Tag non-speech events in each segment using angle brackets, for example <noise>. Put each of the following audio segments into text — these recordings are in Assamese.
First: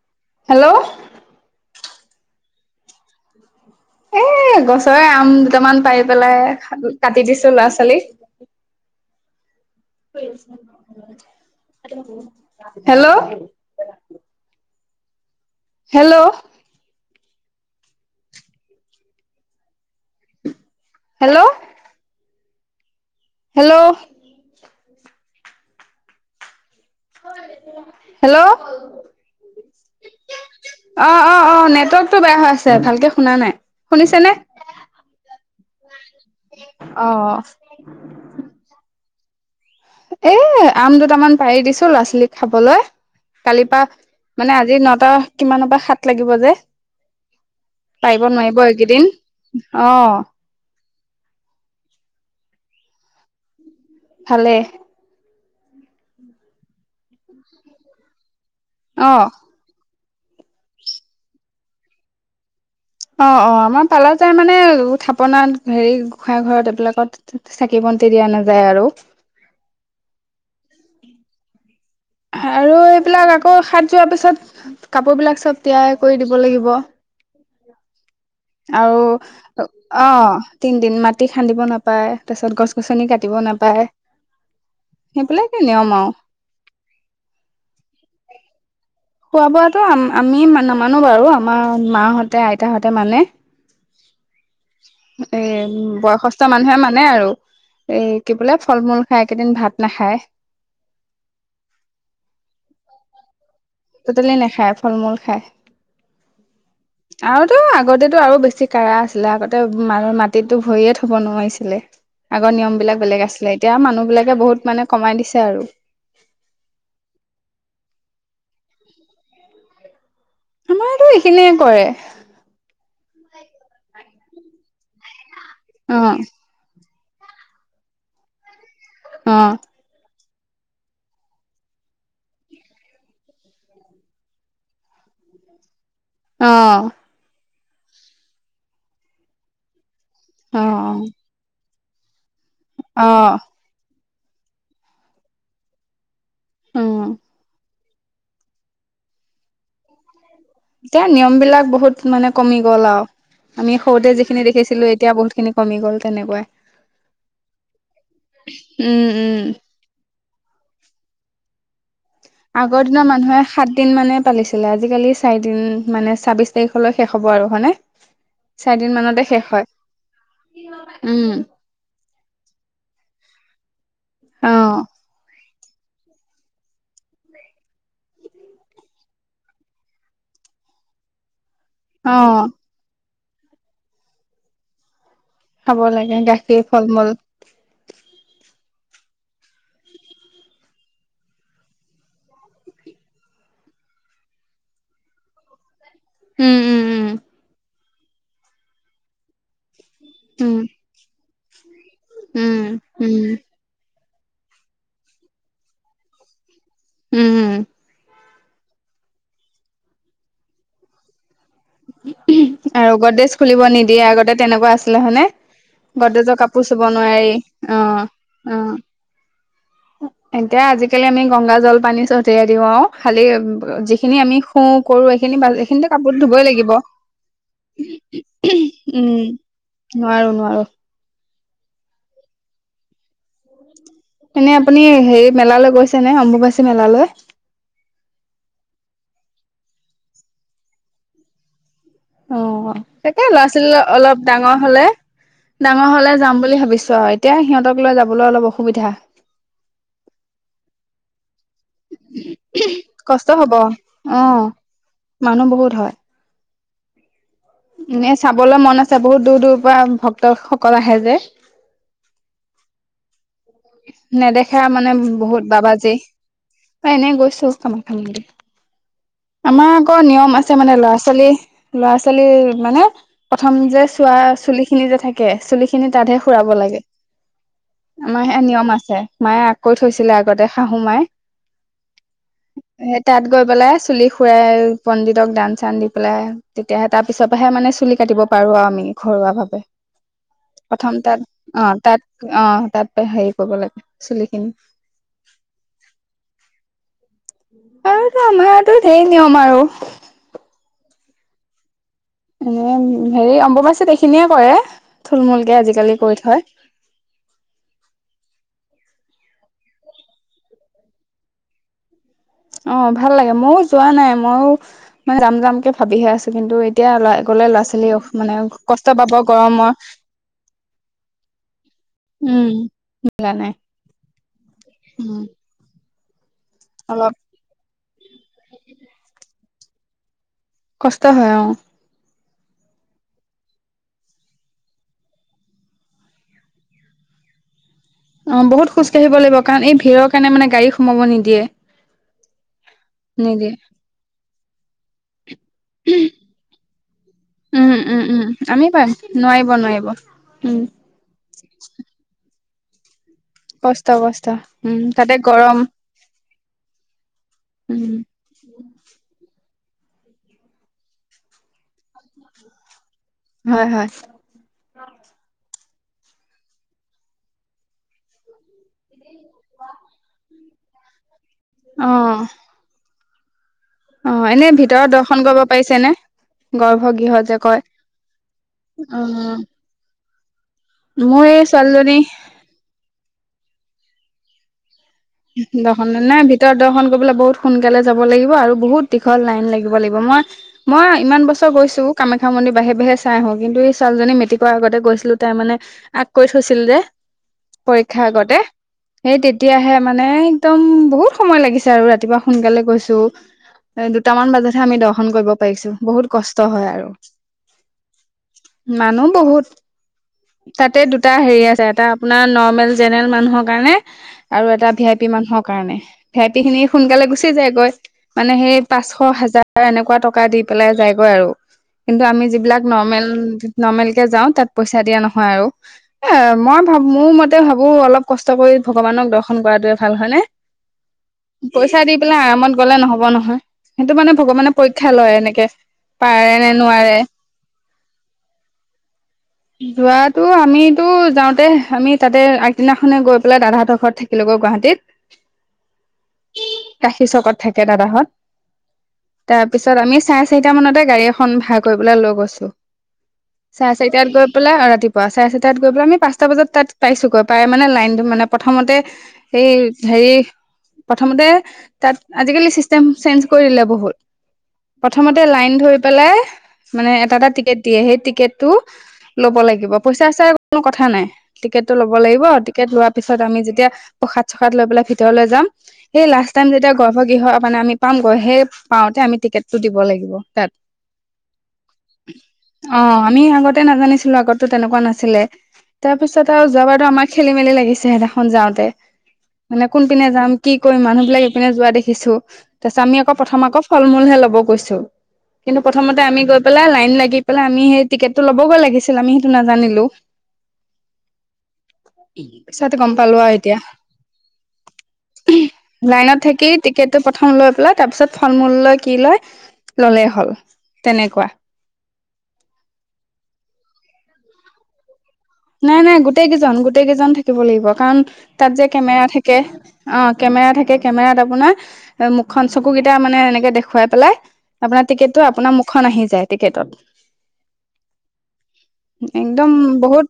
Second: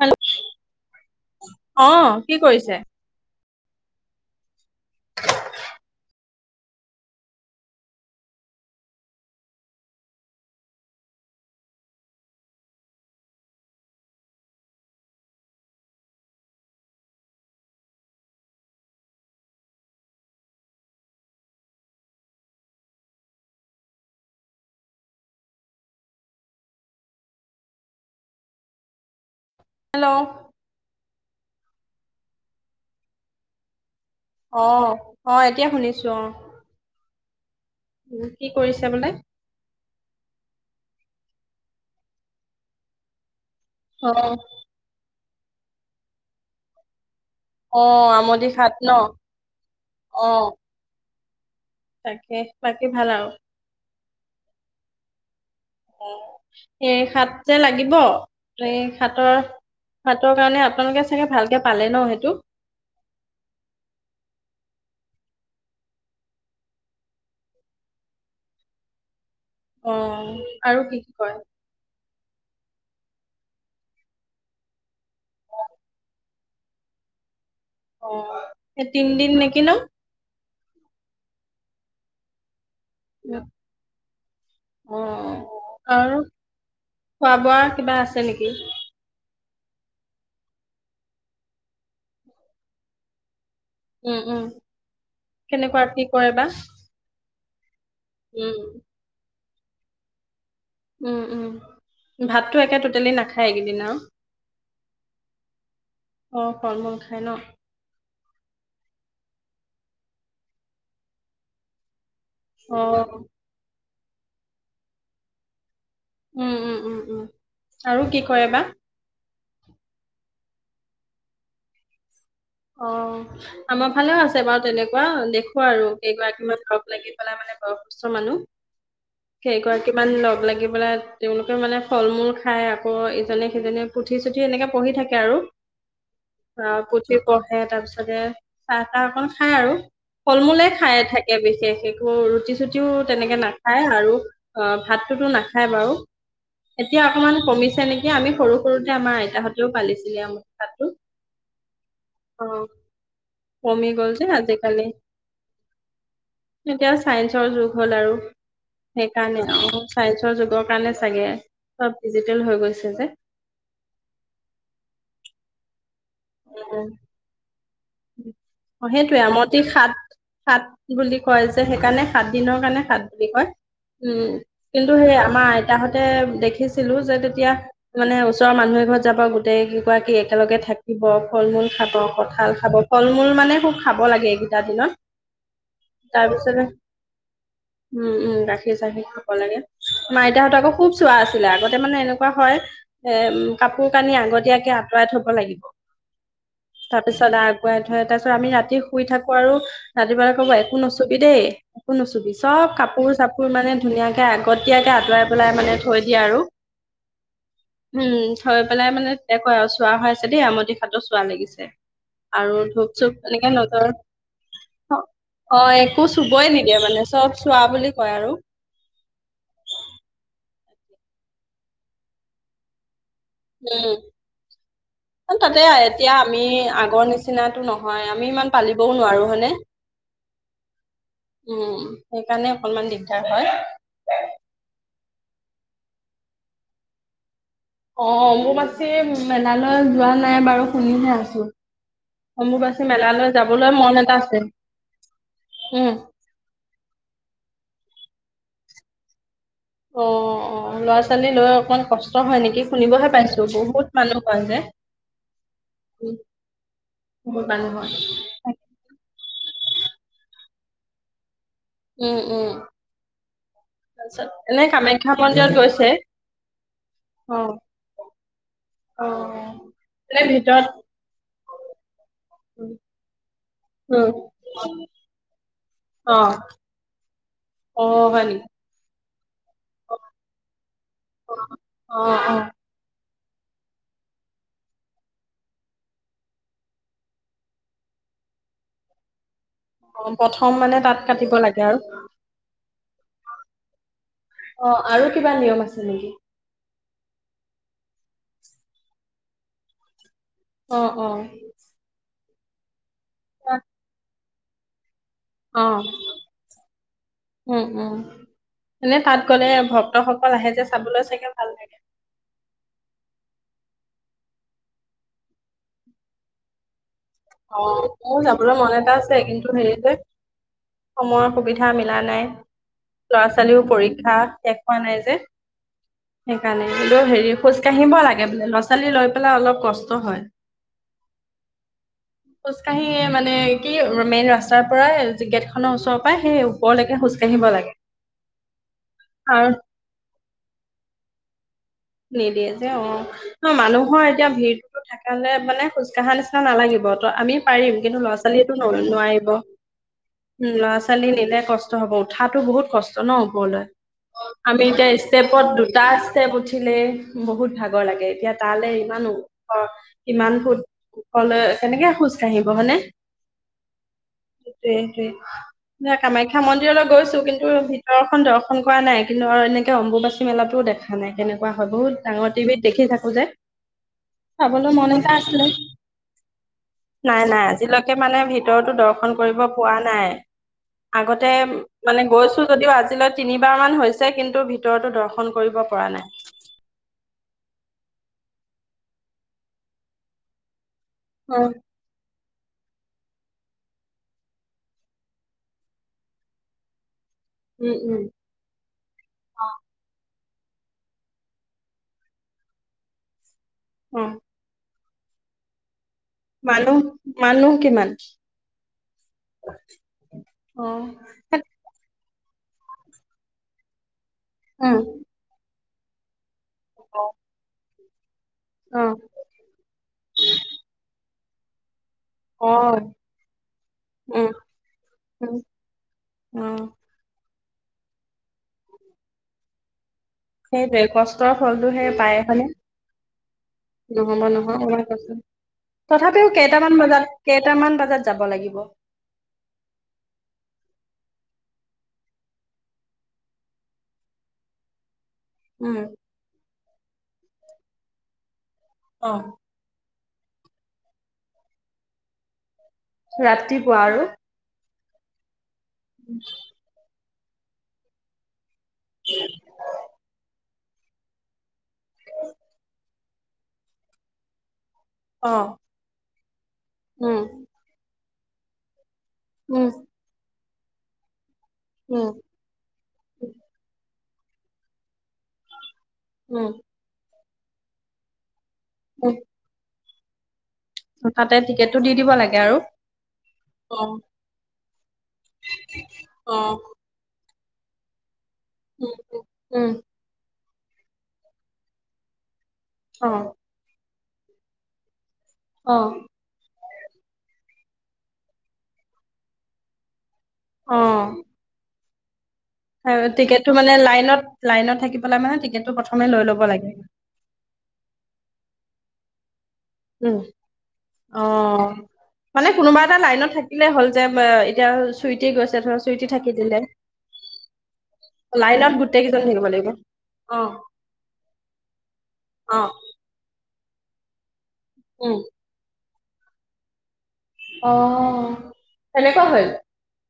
Hello hello. অ কি কৰিছে। এ গছ। তই আম দুটামান পাৰি পেলাই। কাটি দিছো ল'ৰা ছোৱালী। Hello. Hello. Hello. Hello. Hello. Hello অ অ অ অ নেটৱৰ্কতটো বেয়া হৈ আছে ভালকে শুনা নাই। অ হয়। শুনি। অহ। উ কি কৰিছে বোলে। এ আম দুটামান পাৰি দিছো ল'ৰা ছোৱালীক খাবলৈ। কালিৰ পৰা অ মানে আজি নটা কিমানৰ পৰা সাত লাগিব যে। অ পাৰিব আমদি নোৱাৰিব খাত ন এইকেইদিন অ। তাকে বাকী ভাল আৰু। ভালে অ এ সাত যে লাগিব। এই অ সাতৰ সাতৰ কাৰণে আপোনালোকে চাগে ভালকে পালে ন সেইটো অ অ আমাৰ পালা যাই মানে থাপনাত হেৰি গোঁসাই ঘৰত এইবিলাকত চাকি বন্তি দিয়া নাযায় আৰু। অ আৰু কি কি কৰে। আৰু এইবিলাক আকৌ সাত যোৱাৰ পিছত কাপোৰবিলাক চব তিয়াই কৰি দিব লাগিব। অ এই আৰু তিনদিন নেকি ন অ। তিনি দিন মাটি খান্দিব নাপায় তাৰপিছত গছ গছনি কাটিব নাপায় অ সেইবিলাকে নিয়ম আৰু খোৱা বোৱা কিবা আছে নেকি? খোৱা বাতটো আমি নামানো বাৰু আমাৰ মাহঁতে আইতাহঁতে মানে। উম উম। এ কেনেকুৱা কি কৰে বয়সস্থ বা মানুহে মানে আৰু। এ কি বোলে উম ফল মূল খাই। একেইদিন ভাত নাখায় উ উ ভাতটো একে টোটেলি নাখায় এইকেইদিন আৰু টটেলি নাখায় ফল মূল খায় অ ফল মূল খায় ন। লেলাক ম মাটিতো ভৰিয়ে থব নোৱাৰিছিলে। আগৰ নিয়ম বিলাক অ', বেলেগ আছিলে এতিয়া মানুহ। বিলাকে বহুত মানে কমাই দিছে আৰু। উম উম উম উম আৰু কি কৰে বা। আমাৰতটো এইখিনিয়ে কৰে। অ আমাৰ ভালেও আছে। বাৰু তেনেকুৱা দেখ আৰু অ কেইগৰাকীমানক। লাগি পেলাই মানে বয়সস্থ মানুহ অ কেই গৰাকী মন লগ লাগি পেলাই তেওঁলোকেও মানে ফল মূল খাই আকৌ ইজনে সিজনে পুঠি চুঠি এনেকে পঢ়ি থাকে আৰু আহ। পৰহে তাৰ পিছতে চাহ তাহ অকল খাই আৰু। ফল অ মূলে খাই থাকে বিশেষ। অঁ ৰুটি- ছুটিও অ তেনেকৈ নাখায়। আৰু- অঁ ভাতটো তো নাখায় বাৰু। এতিয়া উম অকণমান কমিছে নেকি। এ' আমি সৰু, সৰুতে আমাৰ আইতা হঁতেও পালিছিলে আমাক। এতিয়া নিয়ম বিলাক বহুত- মানে কমি গ'ল আৰু। আমি কমি গ'ল সৰুতে যে যিখিনি আজিকালি দেখিছিলো এতিয়া বহুতখিনি কমি গ'ল। তেনেকুৱাই। এতিয়া চাইন্সৰ যুগ হ'ল আৰু উম' উম' অ চাইন্সৰ যুগৰ সেইকাৰণে চাগে। চব- ডিজিটেল হৈ গৈছে আগৰ যে দিনৰ মানুহে সাত দিন মানে পালিছিলে। আজি-কালি চাৰি দিন মানে- ছাব্বিছ তাৰিখলৈ শেষ হ'ব আৰু। হয়নে। চাৰিদিন সেইটোয়ে মানতে আৰু। শেষ আমতো হয় সাত, সাত বুলি উম কয় যে সেইকাৰণে সাত দিনৰ কাৰণে সাত বুলি কয়। উম' অ কিন্তু সেই আমাৰ- আইতাহঁতে দেখিছিলোঁ যে তেতিয়া মানে ওচৰৰ মানুহ এ ঘৰত যাব গোটেই কেগৰাকী একেলগে থাকিব। ফল- মূল খাব, অ কঁঠাল খাব। ফল -মূল মানে খুব খাব লাগে। এইকেইটা দিনত। খাব লাগে। তাৰপিছতে গাখীৰ, ফল- মূল। গাখীৰ-চাকি খাব লাগে। আমাৰ আইতাহত আকৌ খুব চোৱা আছিলে। আগতে মানে এনেকুৱা হয় এম কাপোৰ- কানি আগতীয়াকে আঁতৰাই থব লাগিব। উম উম তাৰপিছত আৰু- আতৰাই থয়। তাৰপিছত আমি ৰাতি শুই থাকো। আৰু- ৰাতিপুৱা ক'ব উম একো নুচুবি দেই। <unintelligible> একো নুচুবি। উম চব কাপোৰ- উম চাপোৰ মানে ধুনীয়াকে- আগতীয়াকে আঁতৰাই পেলাই মানে থৈ দিয়ে আৰু। উম উম উম। থৈ পেলাই মানে কয় আৰু চোৱা হৈ আছে দেই আমঠি খাতৰ চোৱা লাগিছে। <unintelligible> ধূপ আৰু চুপ গদেজ এনেকে খুলিব নজৰ নিদিয়ে আগতে তেনেকুৱা আছিলে হয়নে। অ একো গদেজৰ চুবই কাপোৰ নিদিয়ে চুব মানে চব নোৱাৰি। চোৱা বুলি অঁ কয় আৰু অঁ এতিয়া আজি-কালি আমি গংগা জলপানী ছটিয়াই দিওঁ আৰু। খালি উম যিখিনি আমি শুওঁ কৰো এইখিনি বা' তাতে সেইখিনি এতিয়া কাপোৰতো আমি ধুবই লাগিব। আগৰ নিচিনটো নহয় আমি ইমান পালিবও উম নোৱাৰো হয়নে। নোৱাৰো নোৱাৰো উম' সেইকাৰণে অকনমান দিগদাৰ- হয়। এনে আপুনি হেৰি মেলালৈ গৈছে নে অম্বুবাচী মেলালৈ অম্বুবাচী মেলালৈ যোৱা নাই বাৰু শুনিহে আছো অ অম্বুবাচী তাকে মেলালৈ ল'ৰা যাবলৈ ছোৱালী মন এটা অলপ আছে ডাঙৰ হলে উম ডাঙৰ হলে যাম বুলি ভাবিছো আৰু এতিয়া সিহঁতক লৈ যাবলৈ অলপ অসু অসুবিধা অ অ ল'ৰা ছোৱালী লৈ অকমান কষ্ট হয় নেকি শুনিবহে কষ্ট পাইছো হব বহুত অ মানুহ হয় যে মানুহ বহুত হয় বহুত মানুহ হয় এনে চাবলৈ মন আছে বহুত দূৰ দূৰ পৰা ভক্তসকল আহে যে উম উম তাৰপিছত নেদেখা এনে মানে কামাখ্যা বহুত মন্দিৰত গৈছে বাবাজে এনে অ গৈছো কামাখ্যা মন্দিৰ অ আমাৰ আকৌ এনে নিয়ম আছে ভিতৰত মানে ল'ৰা ছোৱালী, ল'ৰা ছোৱালী মানে প্ৰথম যে উম চোৱা চুলি খিনি যে থাকে চুলি খিনি অ তাতহে সুৰাব লাগে। অ আমাৰ হয় সেয়া নেকি নিয়ম আছে। মায়ে কৈ থৈছিলে আগতে শাহু মায়ে অ অ তাত গৈ পেলাই চুলি সুৰাই পণ্ডিতক দান চান দি পেলাই তেতিয়াহে তাৰ পিছৰ পৰাহে মানে চুলি কাটিব পাৰো আৰু আমি ঘৰুৱা ভাৱে অ মানে প্ৰথম তাত কাটিব লাগে অ আৰু তাত অ তাত হেৰি কৰিব লাগেৰয়য় অ আৰু কিবা নিয়ম আছে নেকি? আৰু ত আমাৰো ইয়াতো ঢেই নিয়ম আৰু অ অ অ হেৰি অম্বুবাচীত এইখিনিয়ে কৰে থুলমূলকে অ আজিকালি কৰি থয় মানে তাত গলে ভক্তসকল আহে যে চাবলৈ চাগে ভাল লাগে অ ভাল লাগে ময়ো যোৱা নাই মইও মানে যাম যামকে ভাবিহে আছো কিন্তু এয়া অ মোৰ যাবলৈ মন কষ্ট এটা পাব আছে কিন্তু গৰমৰ হেৰি যে সময়ৰ সুবিধা মিলা নাই উম লৰা সেইকাৰণে ছোৱালীও পৰীক্ষা শেষ হোৱা নাই যে উম সেইকাৰণে বোলো অলপ হেৰি খোজ কাঢ়িব লাগে। তাকে বোলে ল'ৰা ছোৱালী লৈ পেলাই অলপ কষ্ট হয়। কষ্ট হয় অ খোজকাঢ়িয়ে মানে কি মেইন ৰাস্তাৰ পৰাই গেটখনৰ ওচৰৰ পৰাই সেই ওপৰলৈকে খোজ কাঢ়িব লাগে। অ বহুত খোজ কাঢ়িব লাগিব আৰু কাৰণ এই ভিৰৰ কাৰণ মানে গাড়ী সোমাব নিদি দিয়ে নিদিয়ে যে অ মানুহৰ এতিয়া ভিৰটোতো থাকা হলে মানে খোজ কঢ়া নিচিনা নালাগিব ত আমি উম পাৰিম কিন্তু উম ল'ৰা উম ছোৱালীয়ে আমি পাৰিম নোৱাৰিব নোৱাৰিব উ উম ল'ৰা ছোৱালী নিলে কষ্ট হব উঠাতটো বহুত কষ্ট ন ওপৰলৈ, কষ্ট কষ্ট আমি উম এতিয়া তাতে ষ্টেপত গৰম দুটা ষ্টেপ উঠি তে বহুত ভাগৰ উম লাগে এতিয়া তালৈ ইমানো অ, কিমান ফুট কলে কেনেকে খোজ কাঢ়িব হয়নে? হয় হয় টোৱে সেইটোৱে। ন কামাখ্যা মন্দিৰলৈ গৈছো কিন্তু ভিতৰৰখন দৰ্শন কৰা নাই। ধৰ এনেকে অম্বুবাচী মেলাতো টো দেখা নাই। কোৱা হয় অ বহুত ডাঙৰ টিভিত দেখি থা কোজে। অ এনে চাবলৈ ভিতৰত মন এটা দৰ্শন কৰিব আছিলে, পাৰিছে নে গৰ্ভগৃহ নাই যে নাই কয় আজিলৈকে মানে ভিতৰতো অ দৰ্শন কৰিব পোৱা নাই। মোৰ আগতে এই ছোৱালীজনী মানে গৈছো যদিও আজিলৈ তিনি বাৰ মান হৈছে কিন্তু ভি ভিতৰতো দৰ্শন কৰিব পৰা নাই। তৰত দৰ্শন কৰিবলৈ বহুত সোনকালে যাব লাগিব আৰু বহুত দীঘল লাইন লাগিব লাগিব। মই মই ইমান অ বছৰ গৈছো কামা- খা মন্দিৰ বাঢ়ে বাঢ়ে চাই আহো কিন্তু এই ছোৱালীজনী মেটিকৰ আগতে গৈছিলো তাই মানে আগ কৰি থৈছিল যে উম উম পৰীক্ষা আগতে, সেই তেতিয়াহে এ একদম বহুত সময় লাগিছে আৰু ৰাতিপুৱা সোনকালে গৈছো। এ অ দুটামান বজাতহে আমি দ দৰ্শন কৰিব পাৰিছো বহুত কষ্ট হয় মানুহ আৰু, মানুহ কিমান? মানুহ বহুত অ। তাতে দুটা হেৰি আছে এটা আপোনাৰ নৰ্মেল জেনেৰেল মানুহৰ কাৰণে আৰু এটা উম ভি আই পি মানুহৰ কাৰণে। সেপ টি খিনি সোনকালে গুচি যায় গৈ। মানে সেই অ পাঁচশ হাজাৰ এনেকুৱা টকা দি পেলাই যায়গৈ আৰু। <inaudible> কিন্তু আমি অ যিবিলাক নৰ্মেল নৰ্মেল কে যাও উম তাত পইচা দিয়া নহয় উম আৰু এ অ মই ভাবো মোৰ মতে তেওঁ ভাবোঁ অলপ কষ্ট কৰি ভগৱানক দৰ্শন কৰাত ভাল হয়নে, সেইটোৱে কষ্টৰ ফলটো পইচা সেই দি পায় পেলাই হয়নে? আৰামত গলে নহব নহয়, সেইটো নহ'ব মানে ভগৱানে নহয় ইমান পৰীক্ষা কষ্ট লয় এনেকে তথাপিও পাৰে নে কেইটামান নোৱাৰে? বজাত কেইটামান বজাত যাব লাগিব? যোৱাটো আমি তো যাওঁতে আমি তাতে আগদিনাখনে গৈ পেলাই দাদাহঁতৰ ঘৰত থাকিলোগৈ গুৱাহাট দেত। উম। কাশীৰ চকত থাকে দাদাহঁত। অ তাৰপিছত আমি। চাৰে চাৰিটা মানতে গাড়ী এখন ভাড় কৰিব পলৈ লৈ গৈছো। চাৰে ৰাতিপুৱা আৰু চাৰিটাত গৈ পেলাই আৰু ৰাতিপুৱা। পোৱা চাই আছে। তাত গৈ পেল আমি পাঁটা বজাত পাইছোগৈ। তায় মানে লাইন মানে। প্ৰথমতে। হ আজালি চিষ্টেম চেঞ্জ কৰি দিলে বহুত। প্ৰথমতে অ লাইন ধৰি পেলাই মানে এটা উম, এটা টিকেট দিয়ে সেই টিকট। তো। ল'ব উম, লাগিব পইচা চাই। কোনো কথা নাই। টিকেটটো ল'ব উম, লাগিব টিকেট লোৱাৰ পিছত আমি যেতিয়া। প্ৰসাদ চসাদ লৈ পেলাই ভিতৰলৈ যাম। সেই লাষ্ট উম, টাইমতিয়া গৰ্ভ কিহ। মানে আমি পামগৈ সেই। পাওঁতে উম, আমি টিকেটটো দিব লাগিব। তাত। তাতে টিকেটটো দি দিব লাগে আৰু অ। তেনেকোৱা। আছিলে তাৰপিছত আৰু অ', যাবাৰো আমাৰ। খেল মেলি লাগিছে সিঁদিনাখন যাওঁতে। উম, মানে উম, কোনপিনে যাম। কি কৰিম মানুহ বিলাক এইপিনে যোৱা দেখিছো। তাৰিছ আকৌ অ', প্ৰথম আকৌ ফল মূল। হে ল'ব কৈছো। কিন্তু অ', প্ৰথমতে আমি গৈ পেলাই নাই। লাগি পেলাই আমি সেই টিকেটটো ল'বগৈ লাগিছিল আমি সেইটো নাজানিলো। অহ। পইছা গম পালো আৰু এতিয়া। লাইনত লাইনত থাকি পেলাই মানে টিকেটটো প্ৰথমে লাইনত লৈ ল'ব থাকি লাগে। টিকেটটো প্ৰথম লৈ পেলাই তাৰ পিছত ফল মূল লৈ। কি লয় ললেই উম, হ'ল তেনেকুৱা। অ'। মানে কোনোবা এটা লাইনত থাকিলে হ'ল যে এতিয়া চুইটি গৈছে ধৰা নাই -নাই চুইটি গোটেই থাকি কেইজন দিলে। -গোটেই কেইজন থাকিব লাগিব কাৰণ তাত যে লাইনত গোটেই কেমেৰা কেইজন থাকে থাকিব লাগিব। অহ অ', কেমেৰা থাকে কেমেৰাত আপোনাৰ মুখখন, অ', চকুকেইটা মানে এনেকে দে খোৱাই পেলাই আপোনাৰ উম, টিকেটটো আপোনাৰ মুখখন আহি যা যায় টিকেটত। অহ, সেনেকুৱা হল।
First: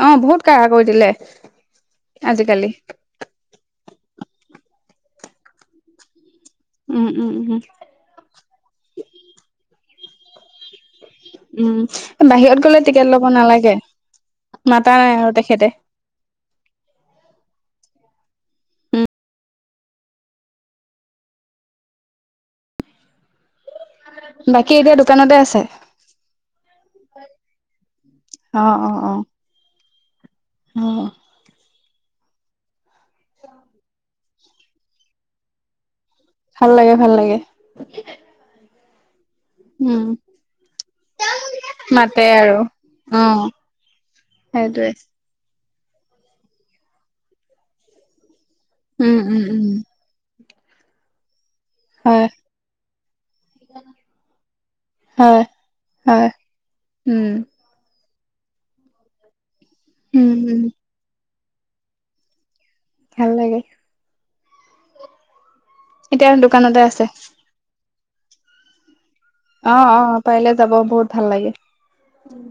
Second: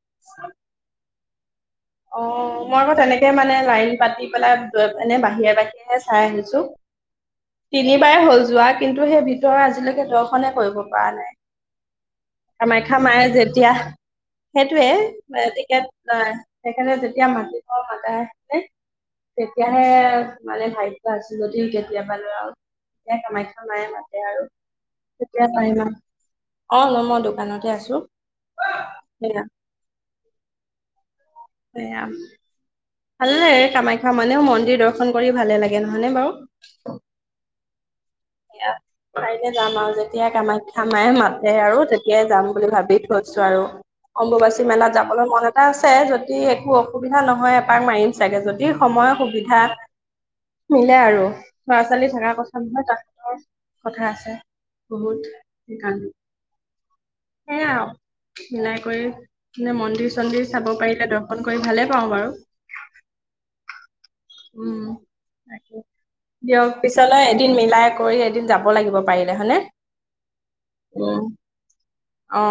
অহ, বহুত কাঢ়া কৰি দিলে লে। অহ, মই আকৌ তেনেকে মানে লাইন পাতি পেলাই লৈ পিনে বাহিৰে -বাহিৰে চাই আহিছোঁ। <unintelligible> উম উম উম তিনিবাৰে হ'ল যোৱা কিন্তু সেই ভিতৰ আজিলৈ এতিয়া দৰ্শনে কৰিব। পা নাই উম, বাহিৰত গ'লে কামাখ্যা টিকেট মাৰ ল'ব যেতিয়া নালাগে সেইটোৱে মাতা নাই আৰু তেখেতে। টিকেট অহ সেইকাৰণে যেতিয়া মাটি প মাতা <unintelligible> তেতিয়াহে মানে ভাগ্য আছে যদি কেতিয়াবালে আৰু তেতিয়া কামাখ্যা মায়ে মাত বাকী এতিয়া দোকানতে আছে। <unintelligible> অহ, মই দোকানতে আছো সেয়া অহ', সেয়া ভাল লাগে কামাখ্যা মানেও মন্দিৰ দৰ্শন কৰি ভালে লাগে ন হয়নে ভাল লাগে বাৰু? <inaudible> <inaudible> পাৰিলে যাম আৰু উম, যেতিয়াই কামাখ্যা মাই মাতে আৰু মাতে তেতিয়াই যাম আৰু বুলি ভাবি থৈছো অ'। আৰু অম্বুবাচী সেইটোৱে মেলাত যাবলৈ মন এটা আছে যদি একো অসুবিধা নহয় এপাক মাৰিম চাগে যদি ই উম, সময়ৰ উম, সুবিধা উম, মিলে আৰু। ল'ৰা- ছোৱালীৰ হয়, ভাড়া কষ্ট নহয় তাত। <inaudible> কথা আছে বহুত হয়, সেইকাৰণে হয়। উম মিলাই কৰি নে মন্দিৰ- উম, চন্দিৰ উম, চাব পাৰিলে দৰ শন কৰি ভালে পাওঁ বাৰু। ভাল লাগে উম তাকে এতিয়া দিয়ক দোকানতে আছে। পিছলৈ এদিন মিলাই কৰি এদিন যাব লাগিব পাৰিলে হয়নে? অ-অ- পাৰিলে যাব বহুত উম ভাল লাগে। অ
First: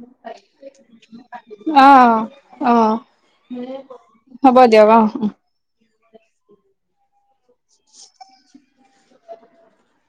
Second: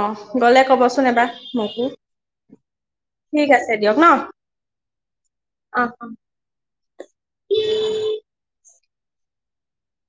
গ'লে কবচোন এবাৰ মোকো। আহ আহ ঠিক আছে দিয়ক ন হ'ব দিয়ক আহ <unintelligible> অ- অ- <inaudible>